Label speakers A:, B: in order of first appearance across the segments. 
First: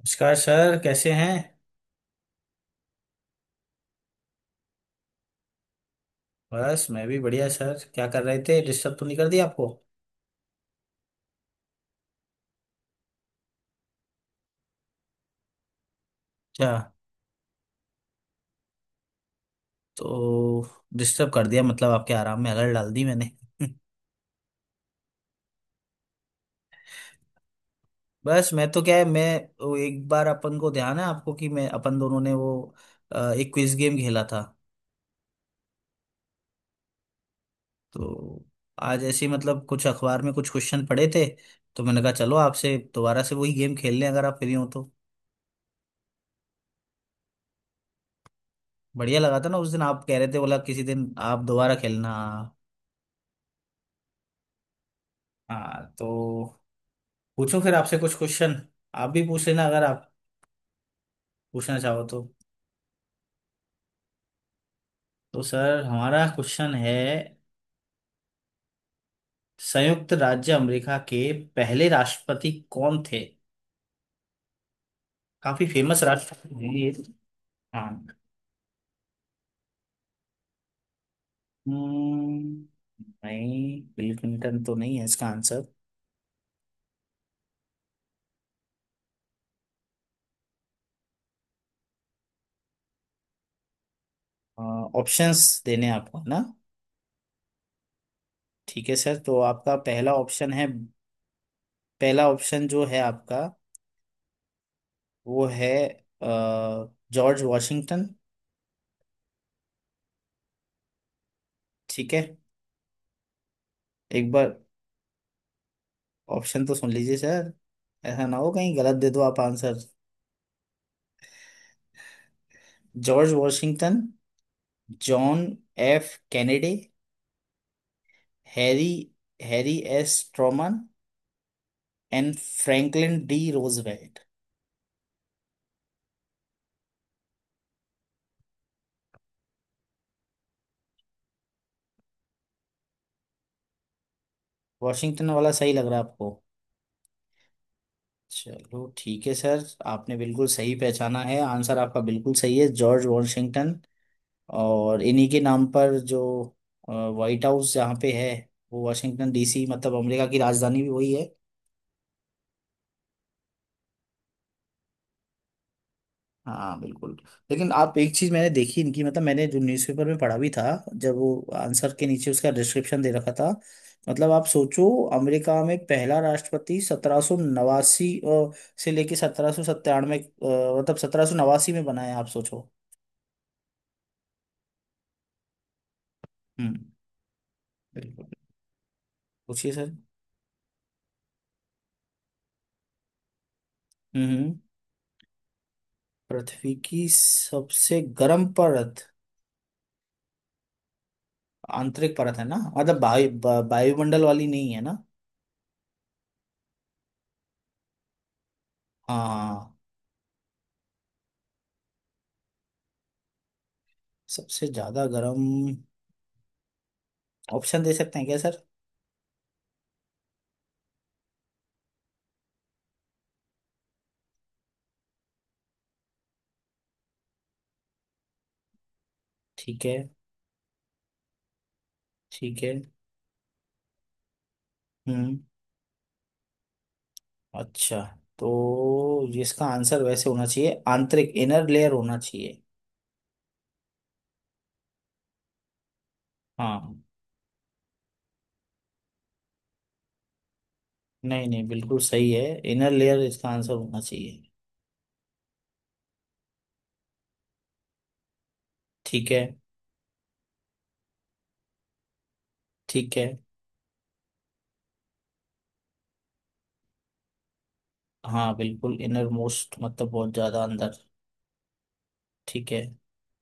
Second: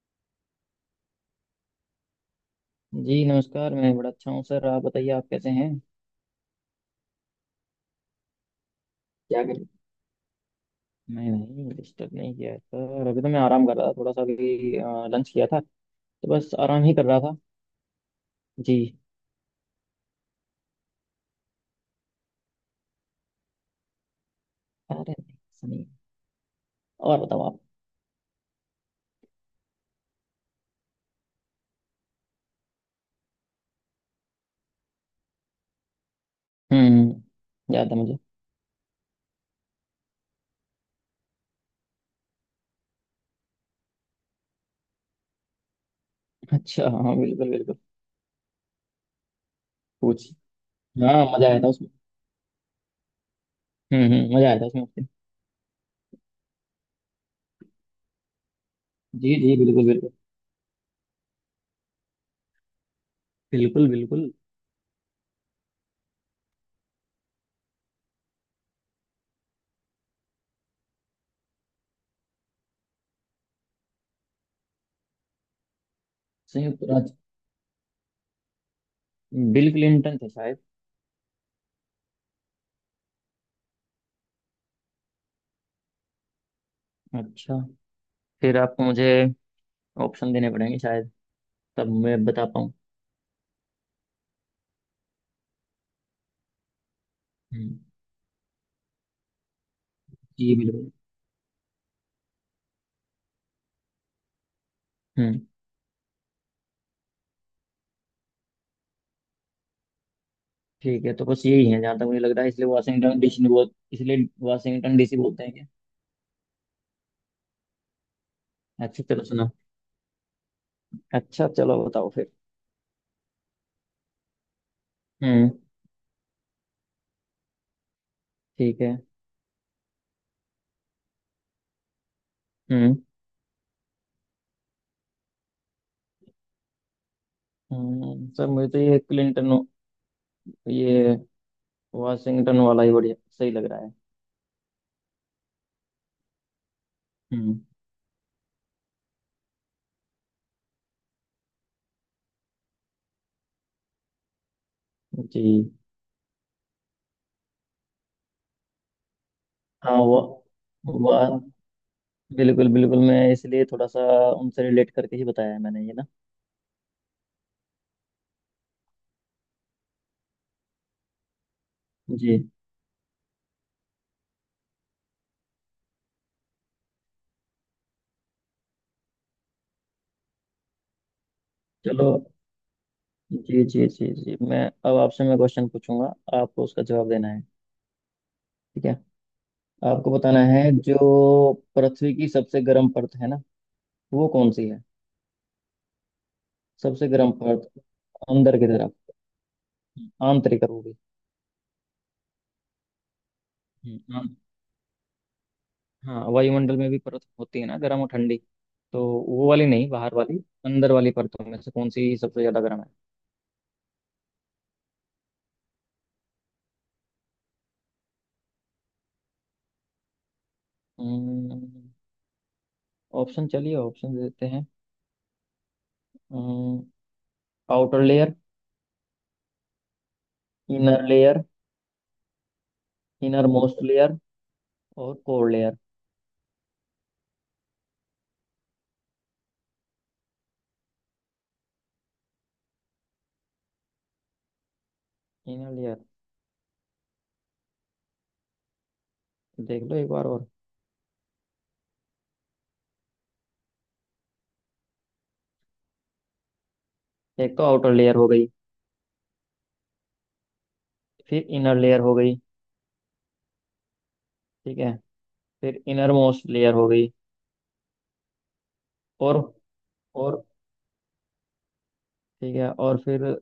A: नमस्कार सर कैसे हैं।
B: जी नमस्कार। मैं बड़ा अच्छा हूँ सर। आप बताइए, आप कैसे हैं?
A: बस मैं भी बढ़िया सर क्या कर रहे थे डिस्टर्ब तो नहीं कर
B: क्या
A: दिया
B: करें।
A: आपको।
B: मैं नहीं डिस्टर्ब नहीं किया है सर। अभी तो मैं आराम कर रहा था थोड़ा सा। अभी लंच किया था तो बस
A: अच्छा।
B: आराम ही कर रहा था। जी।
A: तो डिस्टर्ब कर दिया मतलब आपके आराम में अलर्ट डाल दी मैंने।
B: अरे नहीं, सुनिए। और बताओ आप।
A: बस मैं तो क्या है मैं वो एक बार अपन को ध्यान है आपको कि मैं अपन दोनों ने वो एक क्विज गेम खेला था।
B: हम्म, याद है मुझे।
A: तो आज ऐसे ही मतलब कुछ अखबार में कुछ क्वेश्चन पड़े थे। तो मैंने कहा चलो आपसे दोबारा से वही गेम खेल लें अगर आप फ्री हो तो।
B: अच्छा, हाँ, बिल्कुल बिल्कुल।
A: बढ़िया लगा था ना उस दिन आप कह रहे
B: पूछ।
A: थे बोला किसी दिन
B: हाँ,
A: आप
B: मजा आया था
A: दोबारा
B: उसमें।
A: खेलना।
B: हम्म, मजा आया था उसमें आपके।
A: हाँ तो पूछो फिर आपसे कुछ क्वेश्चन। आप भी
B: जी
A: पूछ
B: जी,
A: लेना अगर
B: बिल्कुल बिल्कुल।
A: आप पूछना चाहो तो।
B: बिल्कुल बिल्कुल।
A: तो सर हमारा क्वेश्चन है संयुक्त राज्य अमेरिका के पहले राष्ट्रपति कौन थे। काफी फेमस राष्ट्रपति हैं
B: संयुक्त
A: ये।
B: राज्य।
A: हाँ।
B: बिल क्लिंटन थे शायद।
A: हम्म, नहीं बिल क्लिंटन तो नहीं है इसका आंसर।
B: अच्छा। फिर आपको मुझे ऑप्शन देने पड़ेंगे शायद, तब मैं बता पाऊँ।
A: ऑप्शंस देने आपको है ना।
B: हम्म।
A: ठीक है सर तो आपका पहला ऑप्शन
B: जी
A: है।
B: बिल्कुल।
A: पहला ऑप्शन जो है आपका
B: हम्म।
A: वो है अ, जॉर्ज वॉशिंगटन।
B: ठीक है, तो बस यही है जहाँ तक
A: ठीक
B: मुझे
A: है
B: लग रहा है। इसलिए वाशिंगटन डीसी बोल, इसलिए
A: एक बार
B: वाशिंगटन डीसी बोलते हैं क्या?
A: ऑप्शन तो सुन लीजिए सर। ऐसा ना हो कहीं गलत
B: अच्छा,
A: दे दो
B: चलो
A: आप
B: सुना।
A: आंसर।
B: अच्छा, चलो बताओ फिर।
A: George Washington, John
B: hmm.
A: F Kennedy,
B: ठीक
A: हैरी
B: है।
A: Harry S Truman and
B: hmm
A: Franklin D Roosevelt.
B: Sir मुझे तो ये क्लिंटन, ये वाशिंगटन वाला ही बढ़िया सही लग रहा है।
A: वॉशिंगटन वाला सही लग रहा है आपको।
B: हम्म।
A: चलो ठीक है सर। आपने बिल्कुल सही पहचाना है आंसर आपका बिल्कुल सही है जॉर्ज वॉशिंगटन। और इन्हीं के नाम
B: जी।
A: पर जो व्हाइट हाउस जहाँ पे है वो वॉशिंगटन डीसी मतलब
B: हाँ
A: अमेरिका की राजधानी भी वही है।
B: वो बिल्कुल बिल्कुल। मैं इसलिए थोड़ा सा उनसे रिलेट करके ही बताया है मैंने, ये ना।
A: हाँ बिल्कुल। लेकिन आप एक चीज मैंने देखी इनकी, मतलब मैंने जो न्यूज़पेपर में पढ़ा भी था, जब वो आंसर के नीचे
B: जी।
A: उसका डिस्क्रिप्शन दे रखा था। मतलब आप सोचो, अमेरिका में पहला राष्ट्रपति 1789 से लेके 1797, मतलब 1789 में बना
B: चलो।
A: है, आप सोचो।
B: जी जी जी जी, मैं अब आपसे मैं क्वेश्चन पूछूंगा, आपको
A: हम्म,
B: उसका जवाब देना है।
A: बिल्कुल।
B: ठीक है।
A: पूछिए सर।
B: आपको बताना है जो पृथ्वी की सबसे गर्म परत है ना, वो
A: हम्म
B: कौन
A: हम्म।
B: सी है।
A: पृथ्वी की
B: सबसे गर्म परत
A: सबसे गर्म
B: अंदर की तरफ।
A: परत
B: आंतरिक वो भी।
A: आंतरिक परत है ना, मतलब वायु वायुमंडल
B: हाँ।
A: वाली नहीं है ना।
B: हाँ, वायुमंडल में भी परत होती है ना, गर्म और ठंडी। तो वो वाली
A: हाँ,
B: नहीं, बाहर वाली। अंदर वाली परतों में से कौन सी सबसे ज्यादा गर्म है?
A: सबसे ज्यादा गर्म। ऑप्शन दे सकते हैं क्या।
B: हम्म, ऑप्शन, चलिए ऑप्शन देते हैं। हम्म, आउटर लेयर।
A: ठीक है।
B: Inner layer.
A: ठीक है।
B: इनर मोस्ट लेयर और
A: हम्म।
B: Core layer.
A: अच्छा, तो इसका आंसर वैसे होना चाहिए आंतरिक, इनर लेयर होना चाहिए।
B: Inner layer?
A: हाँ।
B: देख लो एक बार और।
A: नहीं नहीं, बिल्कुल सही है। इनर लेयर इसका आंसर होना चाहिए।
B: एक तो आउटर लेयर हो गई।
A: ठीक है।
B: फिर इनर लेयर हो गई।
A: ठीक है।
B: ठीक है। फिर इनर मोस्ट लेयर हो गई।
A: हाँ बिल्कुल, इनर
B: और
A: मोस्ट मतलब बहुत
B: और,
A: ज्यादा अंदर।
B: ठीक है,
A: ठीक है।
B: और फिर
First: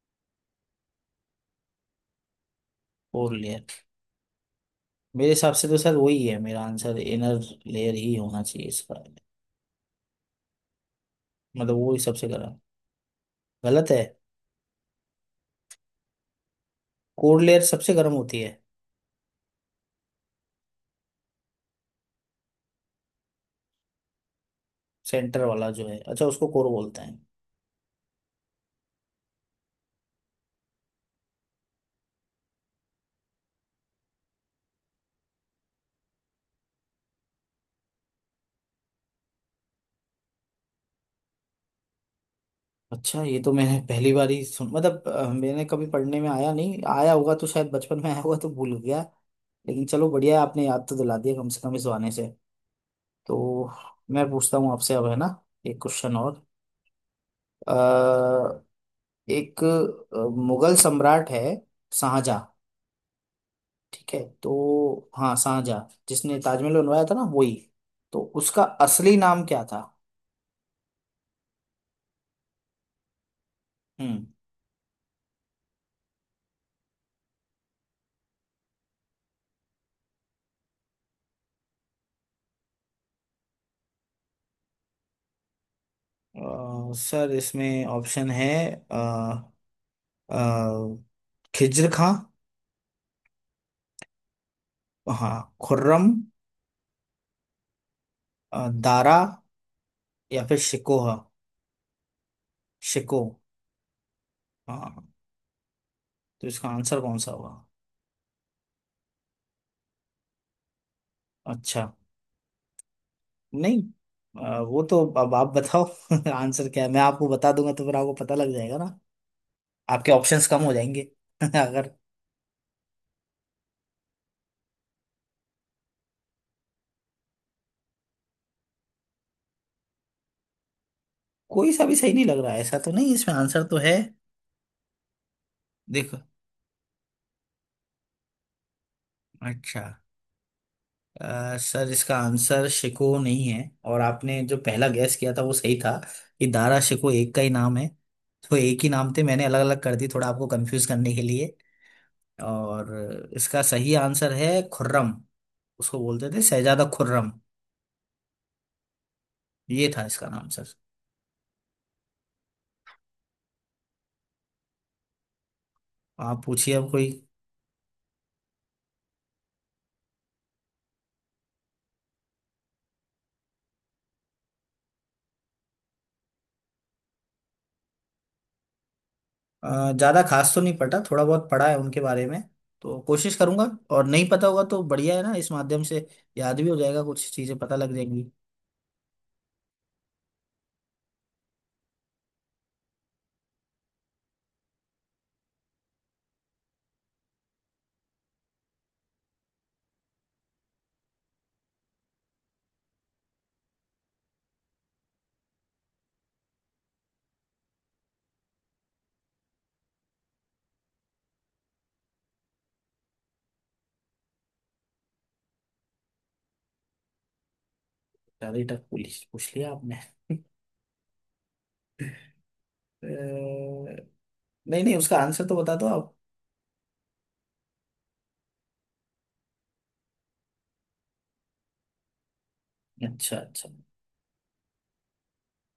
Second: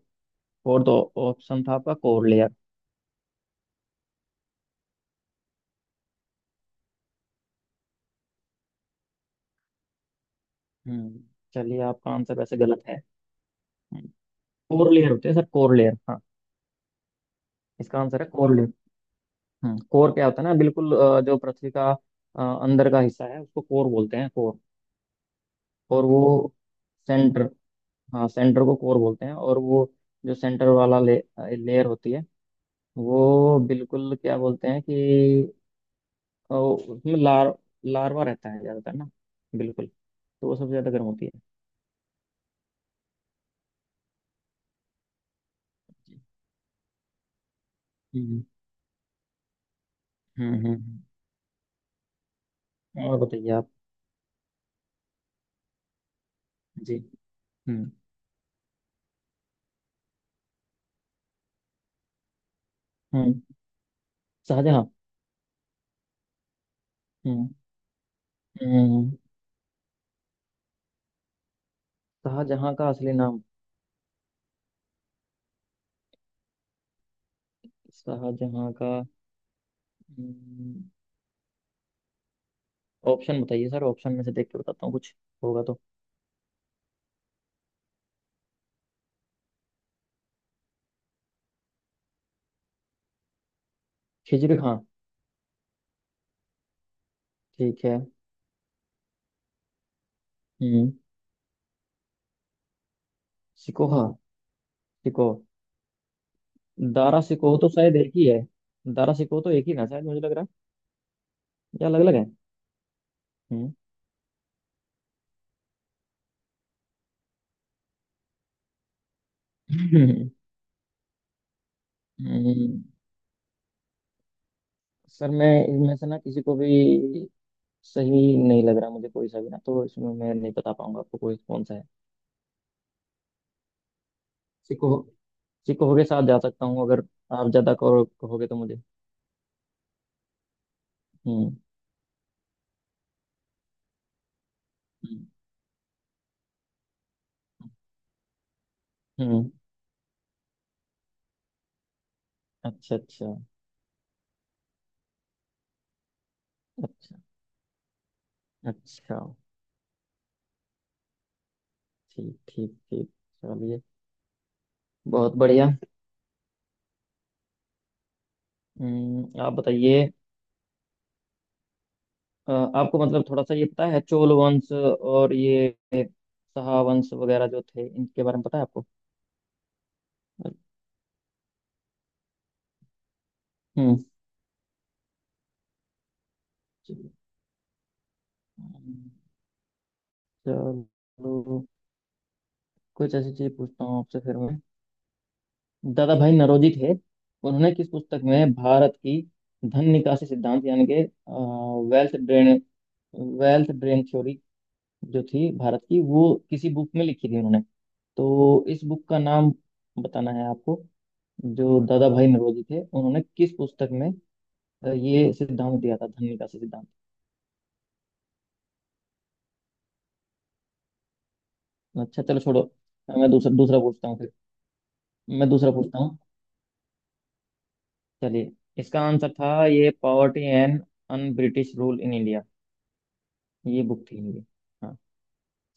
B: फोर्थ ऑप्शन था आपका कोर लेयर।
A: Core layer. मेरे हिसाब से तो सर वही है, मेरा आंसर इनर लेयर ही होना चाहिए इसका।
B: हम्म।
A: मतलब
B: चलिए,
A: वो ही
B: आपका
A: सबसे
B: आंसर वैसे
A: गर्म।
B: गलत है।
A: गलत है।
B: कोर लेयर होते हैं सर, कोर लेयर, हाँ।
A: कोर लेयर सबसे
B: इसका
A: गर्म
B: आंसर है
A: होती है।
B: Core layer. हम्म, कोर क्या होता है ना, बिल्कुल जो पृथ्वी का अंदर का हिस्सा है उसको कोर बोलते हैं, कोर।
A: सेंटर वाला जो है,
B: और
A: अच्छा, उसको
B: वो
A: कोर बोलते हैं।
B: सेंटर। हाँ, सेंटर को कोर बोलते हैं। और वो जो सेंटर वाला लेयर होती है, वो बिल्कुल क्या बोलते हैं कि, और उसमें लार्वा रहता है ज्यादातर ना। बिल्कुल, तो वो सबसे ज्यादा गर्म होती है।
A: अच्छा, ये तो मैंने पहली बार ही सुन, मतलब मैंने कभी पढ़ने में आया नहीं, आया होगा तो शायद बचपन में आया होगा
B: हम्म
A: तो भूल गया। लेकिन चलो बढ़िया है,
B: हम्म।
A: आपने याद तो
B: हम्म,
A: दिला दिया कम से कम इस बहाने से।
B: हम्म। और बताइए आप।
A: तो मैं पूछता हूँ आपसे अब, है ना, एक क्वेश्चन और।
B: जी। हम्म।
A: अ, एक मुगल सम्राट है शाहजहां।
B: हम्म।
A: ठीक है
B: शाहजहां।
A: तो, हाँ, शाहजहां, जिसने ताजमहल बनवाया था ना,
B: हम्म।
A: वही। तो उसका
B: हम्म।
A: असली नाम क्या था।
B: शाहजहां का असली नाम?
A: हम्म।
B: शाहजहां का। हम्म, ऑप्शन बताइए सर, ऑप्शन में से देख के बताता हूँ, कुछ होगा तो।
A: सर इसमें ऑप्शन है आ, खिज्र खां।
B: खिजर खां?
A: हाँ, खुर्रम।
B: ठीक है।
A: दारा, या फिर
B: हम्म।
A: शिकोह, शिको।
B: सिकोहा।
A: हाँ।
B: सिको।
A: तो इसका आंसर कौन
B: दारा
A: सा होगा।
B: सिकोह तो शायद एक ही है। दारा सिकोह तो एक ही ना शायद, मुझे लग रहा है, या
A: अच्छा।
B: अलग अलग है? हम्म।
A: नहीं, वो तो अब आप बताओ। आंसर क्या है मैं आपको बता दूंगा तो फिर आपको पता लग जाएगा ना। आपके ऑप्शंस कम हो जाएंगे अगर।
B: हम्म, सर मैं इनमें से ना किसी को भी सही नहीं लग रहा मुझे, कोई सा भी ना। तो इसमें मैं नहीं बता पाऊंगा आपको कोई कौन
A: कोई
B: सा है।
A: सा भी सही नहीं लग रहा है, ऐसा तो नहीं, इसमें आंसर तो है।
B: सिको। सिको के
A: देखो।
B: साथ जा सकता हूँ अगर आप ज्यादा कहोगे तो मुझे।
A: अच्छा।
B: हम्म।
A: सर इसका आंसर शिको नहीं है, और आपने जो पहला गैस
B: हम्म।
A: किया था वो सही था, कि दारा शिको एक का ही नाम है। तो एक ही नाम थे, मैंने
B: हम्म,
A: अलग अलग कर दी थोड़ा आपको कंफ्यूज करने के लिए।
B: अच्छा
A: और
B: अच्छा।
A: इसका सही आंसर है खुर्रम। उसको बोलते थे शहजादा
B: अच्छा
A: खुर्रम।
B: अच्छा।
A: ये था इसका नाम सर।
B: ठीक ठीक ठीक। चलिए, बहुत बढ़िया।
A: आप पूछिए अब कोई।
B: हम्म, आप बताइए। आपको मतलब थोड़ा सा ये पता है, चोल वंश और ये शाह वंश वगैरह जो थे, इनके बारे में पता है आपको?
A: ज्यादा खास तो नहीं पटा, थोड़ा बहुत पढ़ा है उनके बारे में, तो कोशिश करूंगा।
B: हम्म।
A: और नहीं पता होगा तो बढ़िया है ना, इस माध्यम से याद भी हो जाएगा, कुछ चीजें पता लग जाएंगी।
B: चलो, कुछ ऐसी चीज पूछता हूँ आपसे फिर मैं। दादा भाई नौरोजी थे, उन्होंने किस पुस्तक में भारत की धन निकासी सिद्धांत यानी कि wealth drain, wealth drain theory जो थी भारत की, वो किसी बुक में लिखी थी उन्होंने। तो इस बुक का नाम बताना है आपको। जो दादा भाई नौरोजी थे उन्होंने किस पुस्तक में ये सिद्धांत दिया था, धन निकासी सिद्धांत?
A: सारी टफ पूछ पूछ लिया आपने।
B: अच्छा, चलो छोड़ो। मैं दूसरा दूसरा पूछता हूँ
A: नहीं।
B: फिर।
A: नहीं, उसका आंसर
B: मैं
A: तो
B: दूसरा
A: बता दो
B: पूछता
A: आप।
B: हूँ। चलिए, इसका आंसर था ये poverty and un British rule in India.
A: अच्छा, अच्छा।
B: ये बुक थी इनकी। हाँ,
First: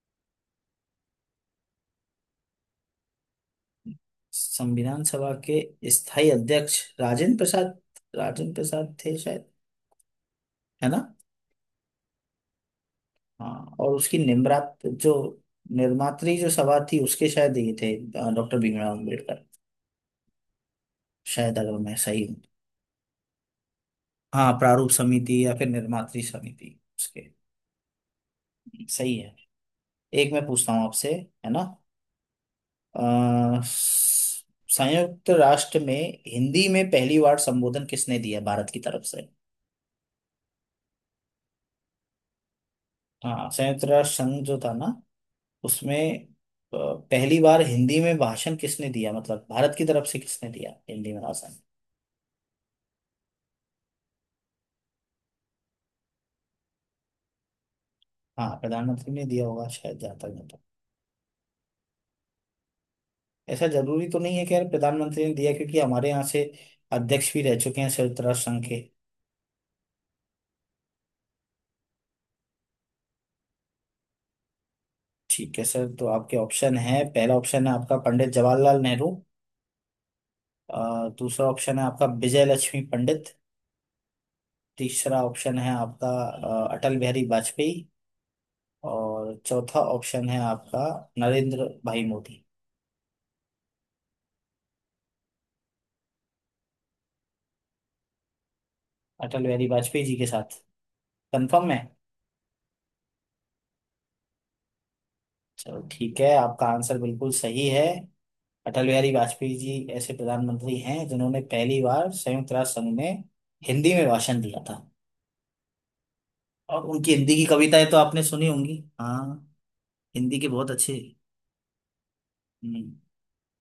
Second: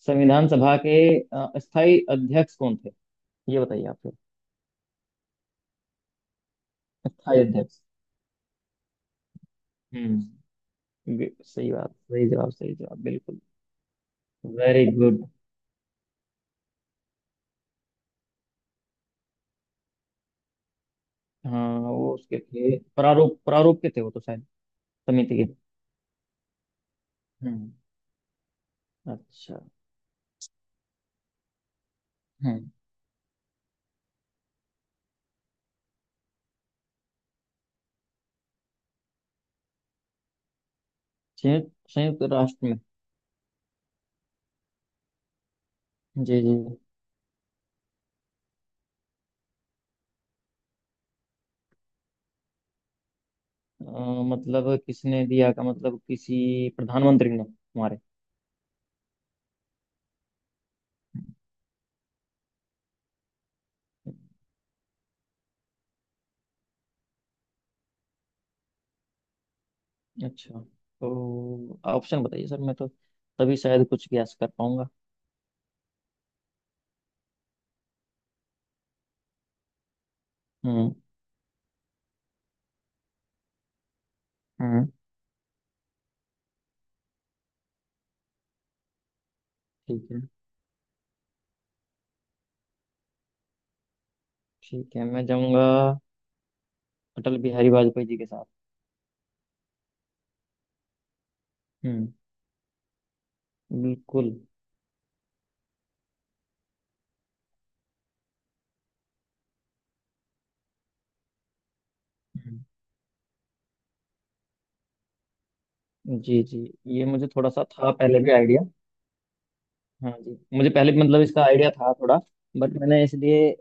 B: संविधान सभा के स्थायी अध्यक्ष कौन थे, ये बताइए आप फिर।
A: संविधान सभा के स्थायी अध्यक्ष राजेंद्र
B: स्थायी
A: प्रसाद।
B: अध्यक्ष।
A: राजेंद्र प्रसाद थे शायद,
B: हम्म।
A: है ना।
B: सही बात, सही जवाब, सही जवाब, बिल्कुल।
A: हाँ, और उसकी
B: वेरी गुड।
A: निर्मात्री जो सभा थी उसके शायद ये थे डॉक्टर भीमराव अम्बेडकर, शायद, अगर
B: हाँ,
A: मैं
B: वो
A: सही
B: उसके
A: हूँ।
B: थे प्रारूप प्रारूप के थे वो तो शायद।
A: हाँ, प्रारूप
B: समिति
A: समिति
B: के।
A: या फिर निर्मात्री समिति उसके।
B: हम्म।
A: सही है।
B: अच्छा।
A: एक मैं पूछता हूँ आपसे, है ना,
B: हम्म।
A: अ, संयुक्त राष्ट्र में हिंदी में पहली बार संबोधन किसने दिया भारत की तरफ से।
B: संयुक्त, संयुक्त राष्ट्र में।
A: हाँ, संयुक्त राष्ट्र संघ जो था ना, उसमें
B: जी जी।
A: अ, पहली बार हिंदी में भाषण किसने दिया, मतलब भारत की तरफ से किसने दिया हिंदी में भाषण।
B: अ, मतलब किसने दिया का मतलब किसी प्रधानमंत्री ने हमारे?
A: हाँ, प्रधानमंत्री ने दिया होगा शायद जहाँ तक, मैं तो, ऐसा जरूरी तो नहीं है कि यार प्रधानमंत्री ने दिया, क्योंकि हमारे यहाँ से अध्यक्ष भी रह चुके हैं संयुक्त राष्ट्र संघ के।
B: अच्छा, तो ऑप्शन बताइए सर, मैं तो तभी शायद कुछ गैस कर पाऊंगा।
A: ठीक है सर, तो आपके ऑप्शन है, पहला ऑप्शन है आपका पंडित जवाहरलाल नेहरू।
B: हम्म।
A: दूसरा ऑप्शन है आपका विजय लक्ष्मी पंडित।
B: हम्म।
A: तीसरा ऑप्शन है आपका अटल बिहारी वाजपेयी। और चौथा
B: ठीक है।
A: ऑप्शन है आपका नरेंद्र भाई मोदी।
B: ठीक है, मैं जाऊंगा अटल बिहारी वाजपेयी जी के साथ।
A: अटल बिहारी वाजपेयी जी के साथ। कंफर्म है।
B: हम्म। बिल्कुल।
A: चलो ठीक है, आपका आंसर बिल्कुल सही है। अटल बिहारी वाजपेयी जी ऐसे प्रधानमंत्री हैं जिन्होंने पहली बार संयुक्त
B: हम्म,
A: राष्ट्र संघ में हिंदी में भाषण दिया था।
B: जी जी।
A: और
B: ये
A: उनकी
B: मुझे
A: हिंदी की
B: थोड़ा सा
A: कविताएं
B: था
A: तो
B: पहले
A: आपने
B: भी
A: सुनी
B: आइडिया।
A: होंगी, हाँ।
B: हाँ जी,
A: हिंदी के
B: मुझे
A: बहुत
B: पहले
A: अच्छे।
B: भी मतलब इसका आइडिया था थोड़ा। बट
A: हम्म,
B: मैंने इसलिए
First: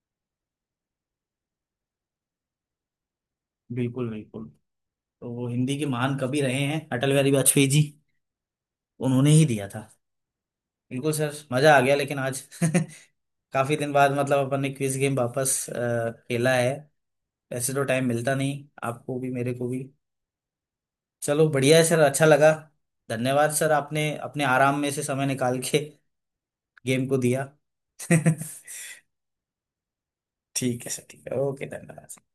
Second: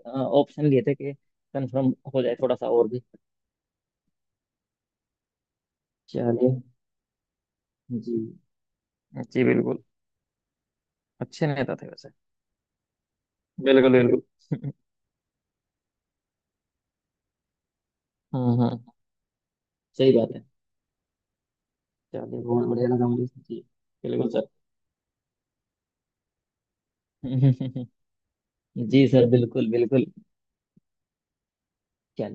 B: ऑप्शन लिए थे कि कंफर्म हो जाए थोड़ा सा और भी।
A: बिल्कुल बिल्कुल। तो वो हिंदी के महान कवि
B: चलिए।
A: रहे हैं अटल बिहारी वाजपेयी जी,
B: जी।
A: उन्होंने ही
B: जी
A: दिया
B: बिल्कुल।
A: था। बिल्कुल सर,
B: अच्छे
A: मजा
B: नेता
A: आ
B: थे
A: गया
B: वैसे।
A: लेकिन आज। काफी दिन
B: बिल्कुल
A: बाद
B: बिल्कुल।
A: मतलब अपन ने क्विज गेम वापस खेला है। ऐसे तो टाइम मिलता
B: हाँ
A: नहीं
B: हाँ,
A: आपको भी, मेरे को भी।
B: सही बात है।
A: चलो बढ़िया है सर, अच्छा
B: चलिए,
A: लगा।
B: बहुत बढ़िया लगा मुझे
A: धन्यवाद
B: जी।
A: सर, आपने
B: बिल्कुल
A: अपने
B: सर।
A: आराम में से समय निकाल के गेम को दिया।
B: जी सर, बिल्कुल बिल्कुल।
A: ठीक है सर, ठीक है, ओके, धन्यवाद।
B: चलिए।